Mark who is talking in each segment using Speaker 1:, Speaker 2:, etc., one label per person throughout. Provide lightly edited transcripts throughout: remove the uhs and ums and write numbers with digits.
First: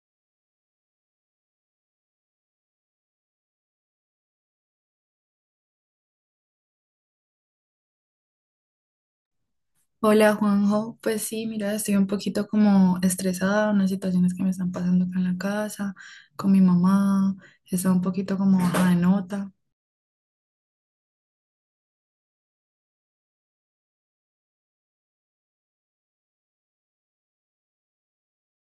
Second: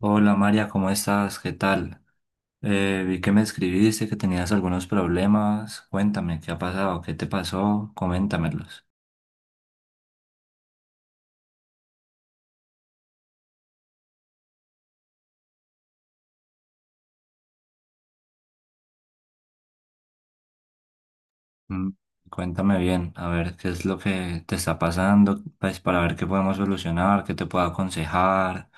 Speaker 1: Hola María, ¿cómo estás? ¿Qué tal? Vi que me escribiste, que tenías algunos problemas. Cuéntame, ¿qué ha pasado? ¿Qué te pasó? Coméntamelos.
Speaker 2: Hola Juanjo, pues sí, mira, estoy un poquito como estresada, unas situaciones que me están pasando acá en la casa, con mi mamá, está un poquito como baja de nota.
Speaker 1: Mm. Cuéntame bien, a ver qué es lo que te está pasando, pues para ver qué podemos solucionar, qué te puedo aconsejar.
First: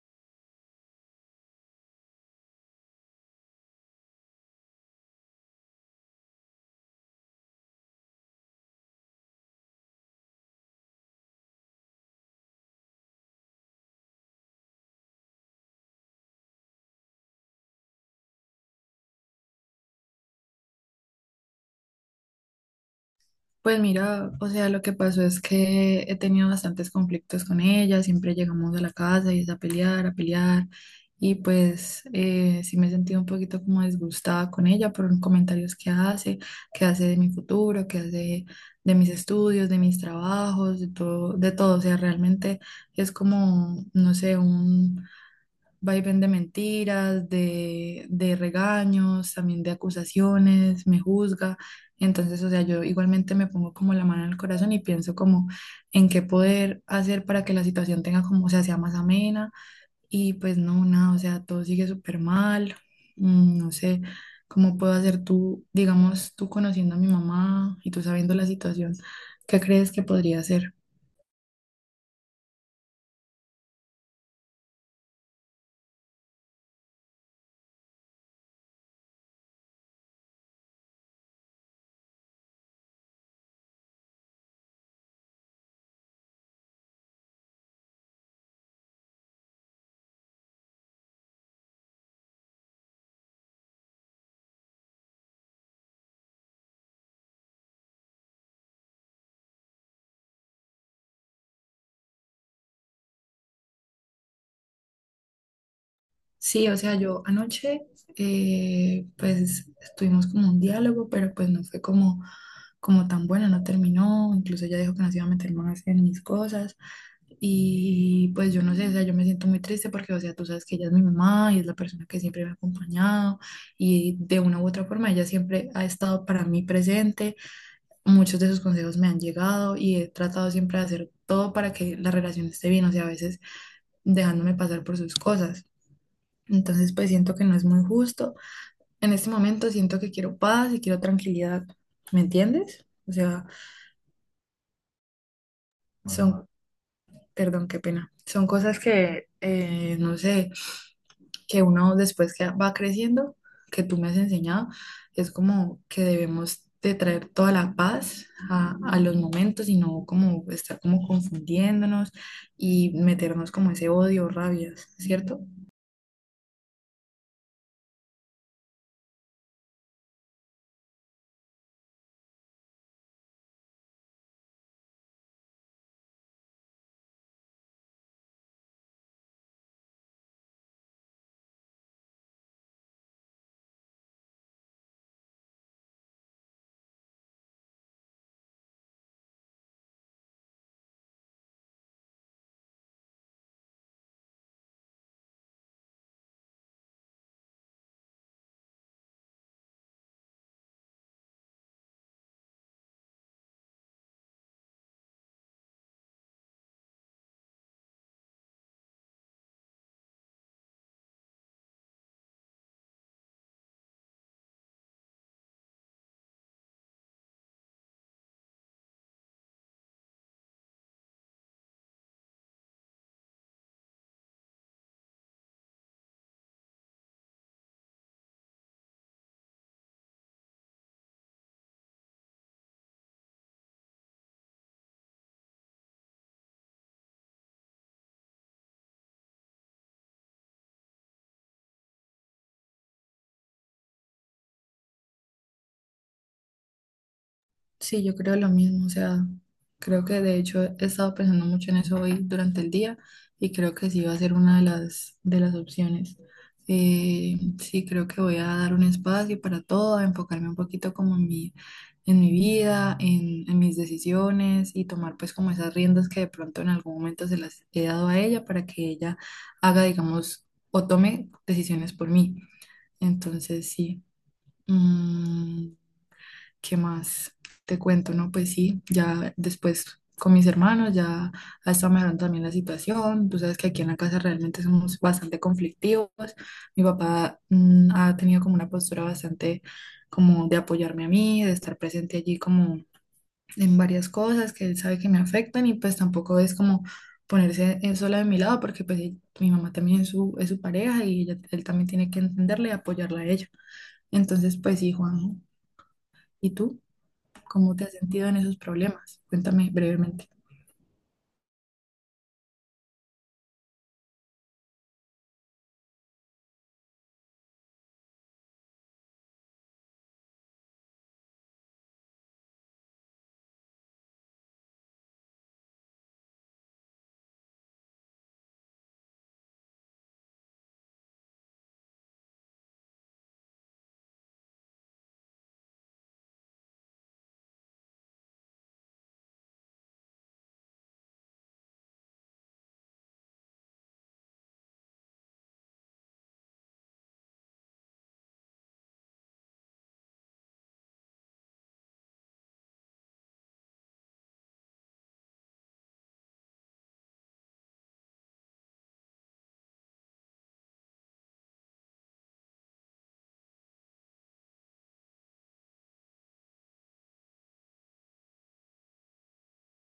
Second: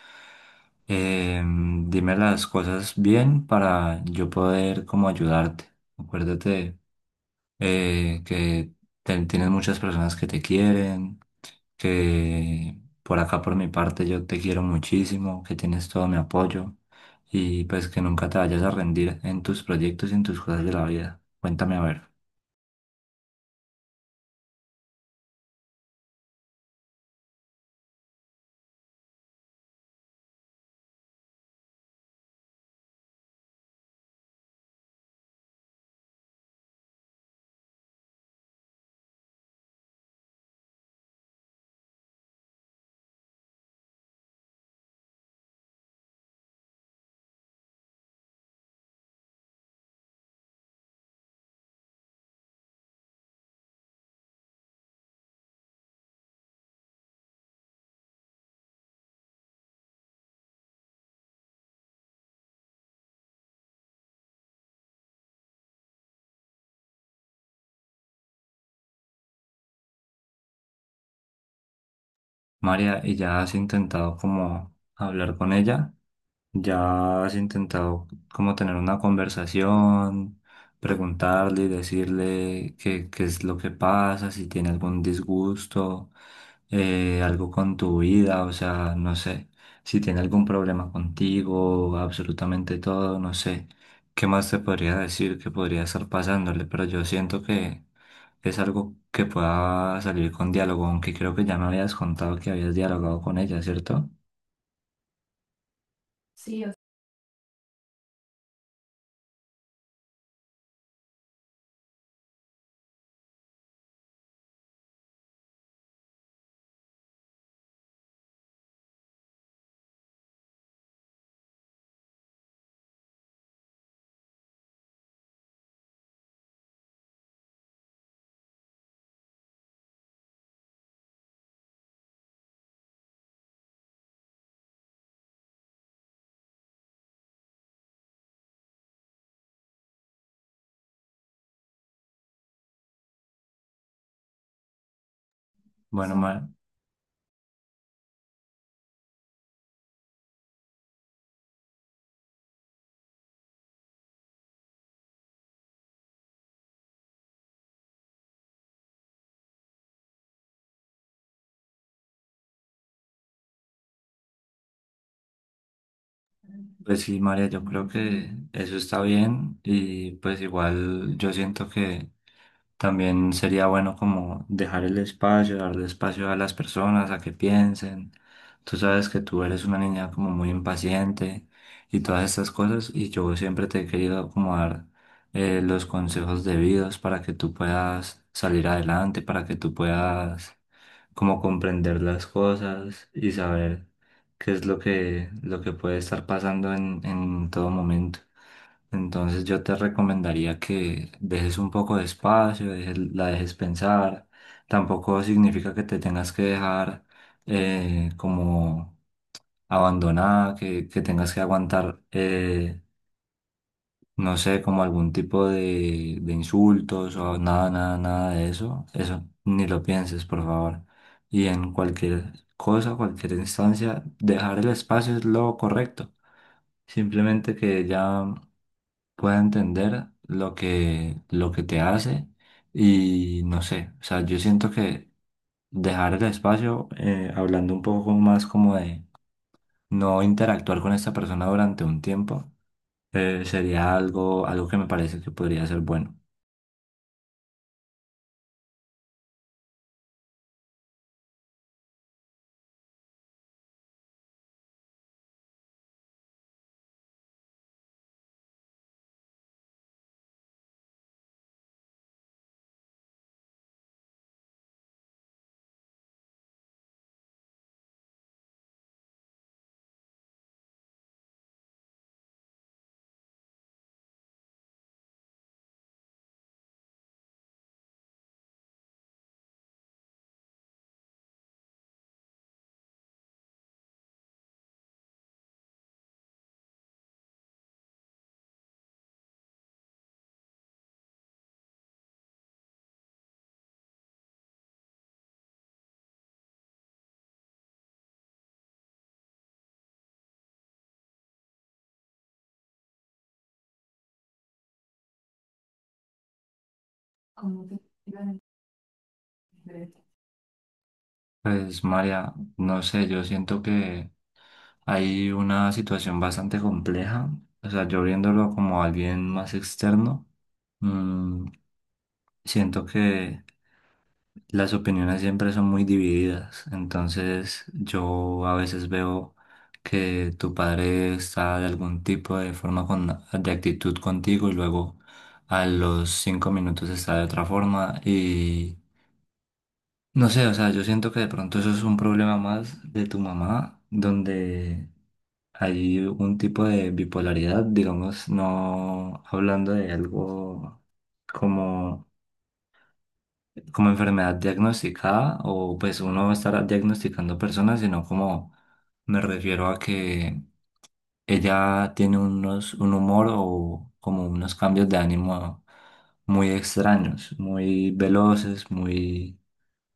Speaker 1: Dime las cosas bien para yo poder como ayudarte. Acuérdate que tienes muchas personas que te quieren. Que por acá, por mi parte, yo te quiero muchísimo, que tienes todo mi apoyo y pues que nunca te vayas a rendir en tus proyectos y en tus cosas de la vida. Cuéntame a ver,
Speaker 2: Pues mira, o sea, lo que pasó es que he tenido bastantes conflictos con ella, siempre llegamos a la casa y es a pelear, y pues sí me he sentido un poquito como disgustada con ella por comentarios que hace de mi futuro, que hace de mis estudios, de mis trabajos, de todo, o sea, realmente es como, no sé, un vaivén de mentiras, de regaños, también de acusaciones, me juzga. Entonces, o sea, yo igualmente me pongo como la mano en el corazón y pienso como en qué poder hacer para que la situación tenga como, o sea, sea más amena. Y pues no, nada, o sea, todo sigue súper mal. Mm, no sé cómo puedo hacer, tú, digamos, tú conociendo a mi mamá y tú sabiendo la situación, ¿qué crees que podría hacer?
Speaker 1: María, ¿y ya has intentado como hablar con ella? ¿Ya has intentado como tener una conversación, preguntarle y decirle qué es lo que pasa, si tiene algún disgusto, algo con tu vida, o sea, no sé, si tiene algún problema contigo, absolutamente todo, no sé, qué más te podría decir que podría estar pasándole, pero yo siento que es algo que pueda salir con diálogo, aunque creo que ya me habías contado que habías dialogado con ella, ¿cierto?
Speaker 2: Sí, o sea, yo anoche pues tuvimos como un diálogo, pero pues no fue como, como tan bueno, no terminó, incluso ella dijo que no se iba a meter más en mis cosas y pues yo no sé, o sea, yo me siento muy triste porque, o sea, tú sabes que ella es mi mamá y es la persona que siempre me ha acompañado y de una u otra forma ella siempre ha estado para mí presente, muchos de sus consejos me han llegado y he tratado siempre de hacer todo para que la relación esté bien, o sea, a veces dejándome pasar por sus cosas. Entonces, pues siento que no es muy justo. En este momento siento que quiero paz y quiero tranquilidad. ¿Me entiendes? O sea,
Speaker 1: Bueno.
Speaker 2: son, perdón, qué pena. Son cosas que, no sé, que uno después que va creciendo, que tú me has enseñado, es como que debemos de traer toda la paz a los momentos y no como estar como confundiéndonos y meternos como ese odio, rabias, ¿cierto?
Speaker 1: Pues sí, María, yo creo que eso está bien y pues igual yo siento que también sería bueno como dejar el espacio, darle espacio a las personas a que piensen. Tú sabes que tú eres una niña como muy impaciente y todas estas cosas y yo siempre te he querido como dar los consejos debidos para que tú puedas salir adelante, para que tú puedas como comprender las cosas y saber qué es lo que puede estar pasando en todo momento. Entonces yo te recomendaría que dejes un poco de espacio, la dejes pensar. Tampoco significa que te tengas que dejar como abandonada, que tengas que aguantar, no sé, como algún tipo de insultos o nada, nada, nada de eso. Eso ni lo pienses, por favor. Y en cualquier cosa, cualquier instancia, dejar el espacio es lo correcto. Simplemente que ya pueda entender lo que te hace y no sé, o sea, yo siento que dejar el espacio, hablando un poco más como de no interactuar con esta persona durante un tiempo, sería algo que me parece que podría ser bueno.
Speaker 2: Sí, yo creo lo mismo, o sea, creo que de hecho he estado pensando mucho en eso hoy durante el día y creo que sí va a ser una de las opciones. Sí, creo que voy a dar un espacio para todo, a enfocarme un poquito como en mi vida, en mis decisiones y tomar pues como esas riendas que de pronto en algún momento se las he dado a ella para que ella haga, digamos, o tome decisiones por mí. Entonces, sí. Mm, ¿qué más te cuento? No, pues sí, ya después con mis hermanos ya ha estado mejorando también la situación. Tú sabes que aquí en la casa realmente somos bastante conflictivos. Mi papá, ha tenido como una postura bastante como de apoyarme a mí, de estar presente allí como en varias cosas que él sabe que me afectan y pues tampoco es como ponerse él sola de mi lado porque pues él- mi mamá también es su pareja y ella- él también tiene que entenderle y apoyarla a ella. Entonces, pues sí, Juan, ¿y tú? ¿Cómo te has sentido en esos problemas? Cuéntame brevemente.
Speaker 1: Pues María, no sé, yo siento que hay una situación bastante compleja, o sea, yo viéndolo como alguien más externo, mm, siento que las opiniones siempre son muy divididas, entonces yo a veces veo que tu padre está de algún tipo de forma de actitud contigo y luego a los cinco minutos está de otra forma y no sé, o sea, yo siento que de pronto eso es un problema más de tu mamá, donde hay un tipo de bipolaridad, digamos, no hablando de algo como como enfermedad diagnosticada o pues uno estará diagnosticando personas, sino como me refiero a que ella tiene un humor o como unos cambios de ánimo muy extraños, muy veloces, muy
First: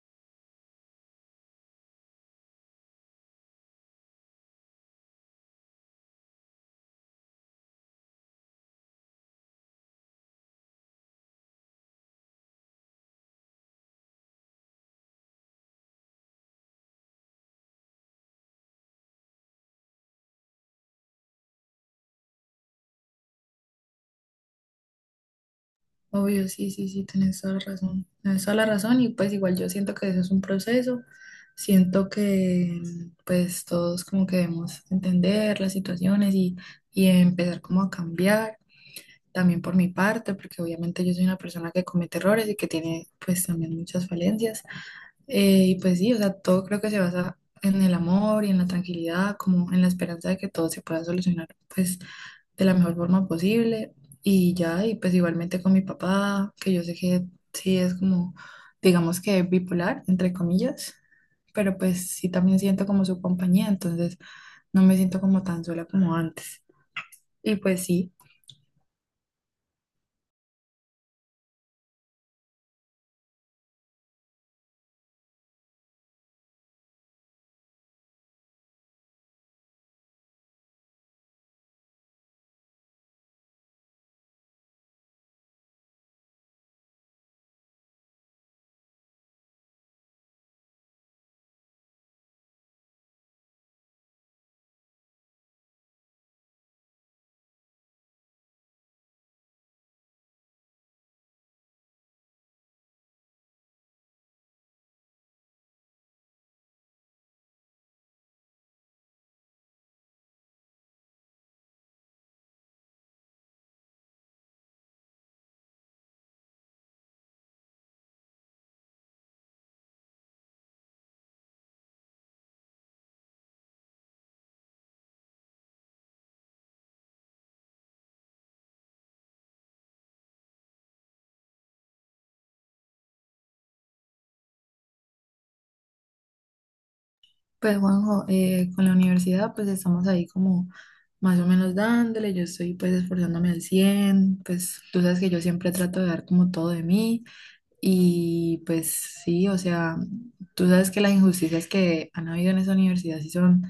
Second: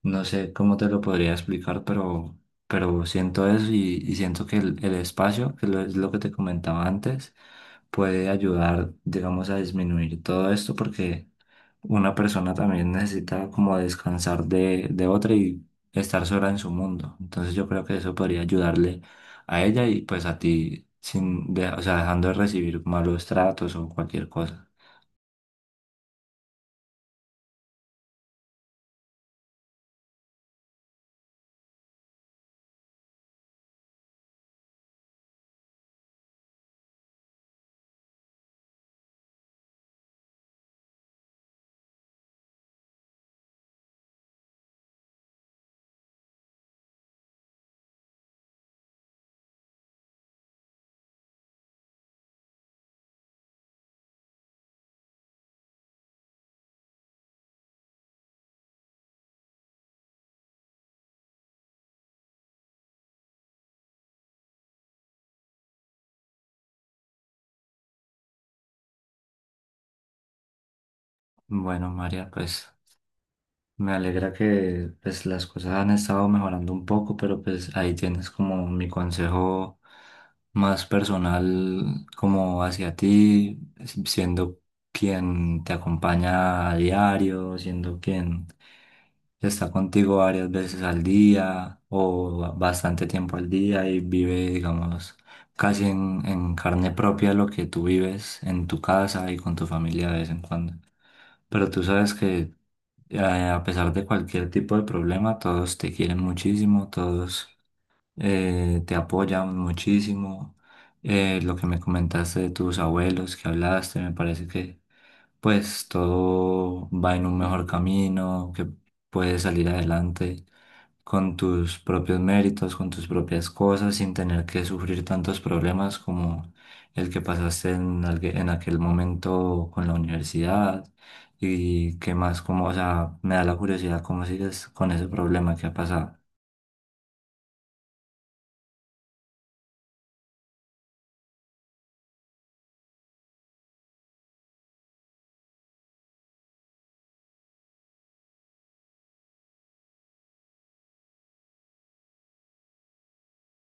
Speaker 1: no sé cómo te lo podría explicar, pero siento eso y siento que el espacio, que es lo que te comentaba antes, puede ayudar, digamos, a disminuir todo esto porque una persona también necesita como descansar de otra y estar sola en su mundo. Entonces yo creo que eso podría ayudarle a ella y pues a ti, sin de- o sea, dejando de recibir malos tratos o cualquier cosa.
Speaker 2: Obvio, sí, sí, sí, tienes toda la razón. Tienes toda la razón y pues igual yo siento que eso es un proceso. Siento que pues todos como que debemos entender las situaciones y empezar como a cambiar. También por mi parte, porque obviamente yo soy una persona que comete errores y que tiene pues también muchas falencias. Y pues sí, o sea, todo creo que se basa en el amor y en la tranquilidad, como en la esperanza de que todo se pueda solucionar, pues, de la mejor forma posible. Y ya, y pues igualmente con mi papá, que yo sé que sí es como, digamos que bipolar, entre comillas, pero pues sí también siento como su compañía, entonces no me siento como tan sola como antes. Y pues sí.
Speaker 1: Bueno, María, pues me alegra que pues las cosas han estado mejorando un poco, pero pues ahí tienes como mi consejo más personal como hacia ti, siendo quien te acompaña a diario, siendo quien está contigo varias veces al día o bastante tiempo al día y vive, digamos, casi en carne propia lo que tú vives en tu casa y con tu familia de vez en cuando. Pero tú sabes que a pesar de cualquier tipo de problema, todos te quieren muchísimo, todos te apoyan muchísimo. Lo que me comentaste de tus abuelos, que hablaste, me parece que pues todo va en un mejor camino, que puedes salir adelante con tus propios méritos, con tus propias cosas, sin tener que sufrir tantos problemas como el que pasaste en aquel momento con la universidad. Y que más, como, o sea, me da la curiosidad cómo sigues con ese problema que ha pasado.
Speaker 2: Pues Juanjo, con la universidad pues estamos ahí como más o menos dándole, yo estoy pues esforzándome al 100 pues tú sabes que yo siempre trato de dar como todo de mí y pues sí, o sea, tú sabes que las injusticias que han habido en esa universidad sí son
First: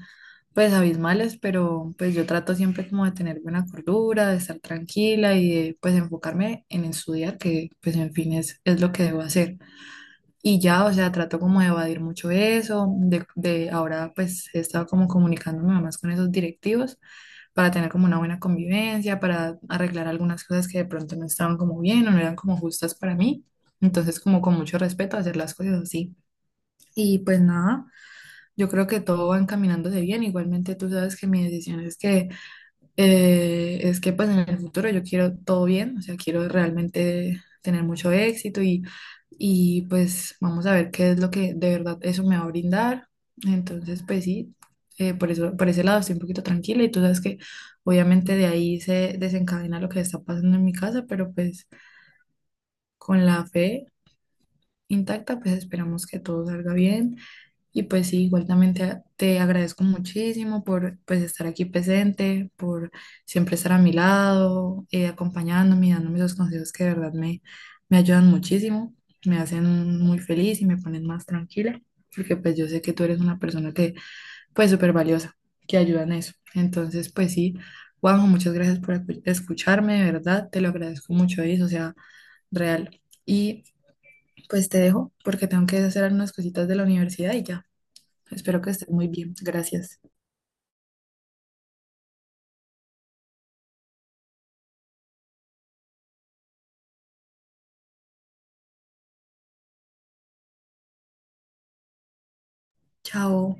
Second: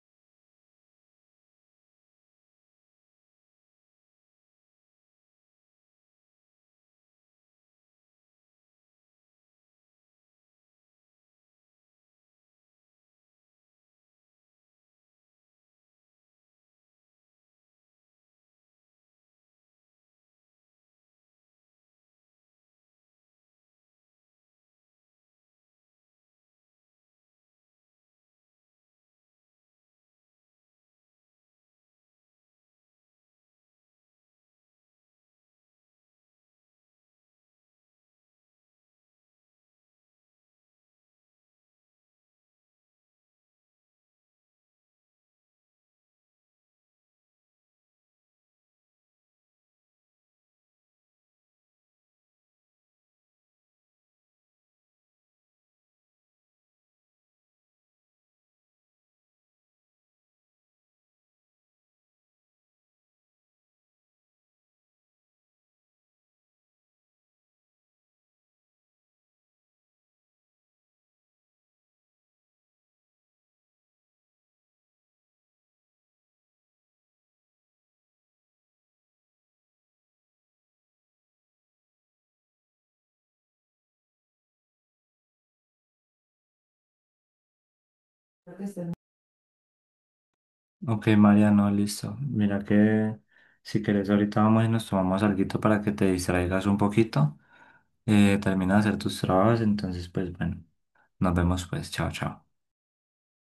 Speaker 2: pues abismales, pero pues yo trato siempre como de tener buena cordura, de estar tranquila y de pues enfocarme en estudiar, que pues en fin es lo que debo hacer. Y ya, o sea, trato como de evadir mucho eso, de ahora pues he estado como comunicándome más con esos directivos para tener como una buena convivencia, para arreglar algunas cosas que de pronto no estaban como bien o no eran como justas para mí. Entonces como con mucho respeto hacer las cosas así. Y pues nada, yo creo que todo va encaminándose bien. Igualmente tú sabes que mi decisión es que pues en el futuro yo quiero todo bien, o sea, quiero realmente tener mucho éxito y pues vamos a ver qué es lo que de verdad eso me va a brindar. Entonces, pues sí, por eso, por ese lado estoy un poquito tranquila y tú sabes que obviamente de ahí se desencadena lo que está pasando en mi casa, pero pues con la fe intacta, pues esperamos que todo salga bien. Y pues sí, igual también te agradezco muchísimo por pues estar aquí presente, por siempre estar a mi lado, acompañándome y dándome esos consejos que de verdad me, me ayudan muchísimo, me hacen muy feliz y me ponen más tranquila, porque pues yo sé que tú eres una persona que pues súper valiosa, que ayuda en eso. Entonces pues sí, Juanjo, muchas gracias por acu- escucharme, de verdad, te lo agradezco mucho, eso, o sea, real. Y pues te dejo porque tengo que hacer algunas cositas de la universidad y ya. Espero que estés muy bien. Gracias.
Speaker 1: Ok, Mariano, listo. Mira que si querés ahorita vamos y nos tomamos alguito para que te distraigas un poquito. Termina de hacer tus trabajos, entonces pues bueno, nos vemos pues. Chao, chao.
Speaker 2: Chao.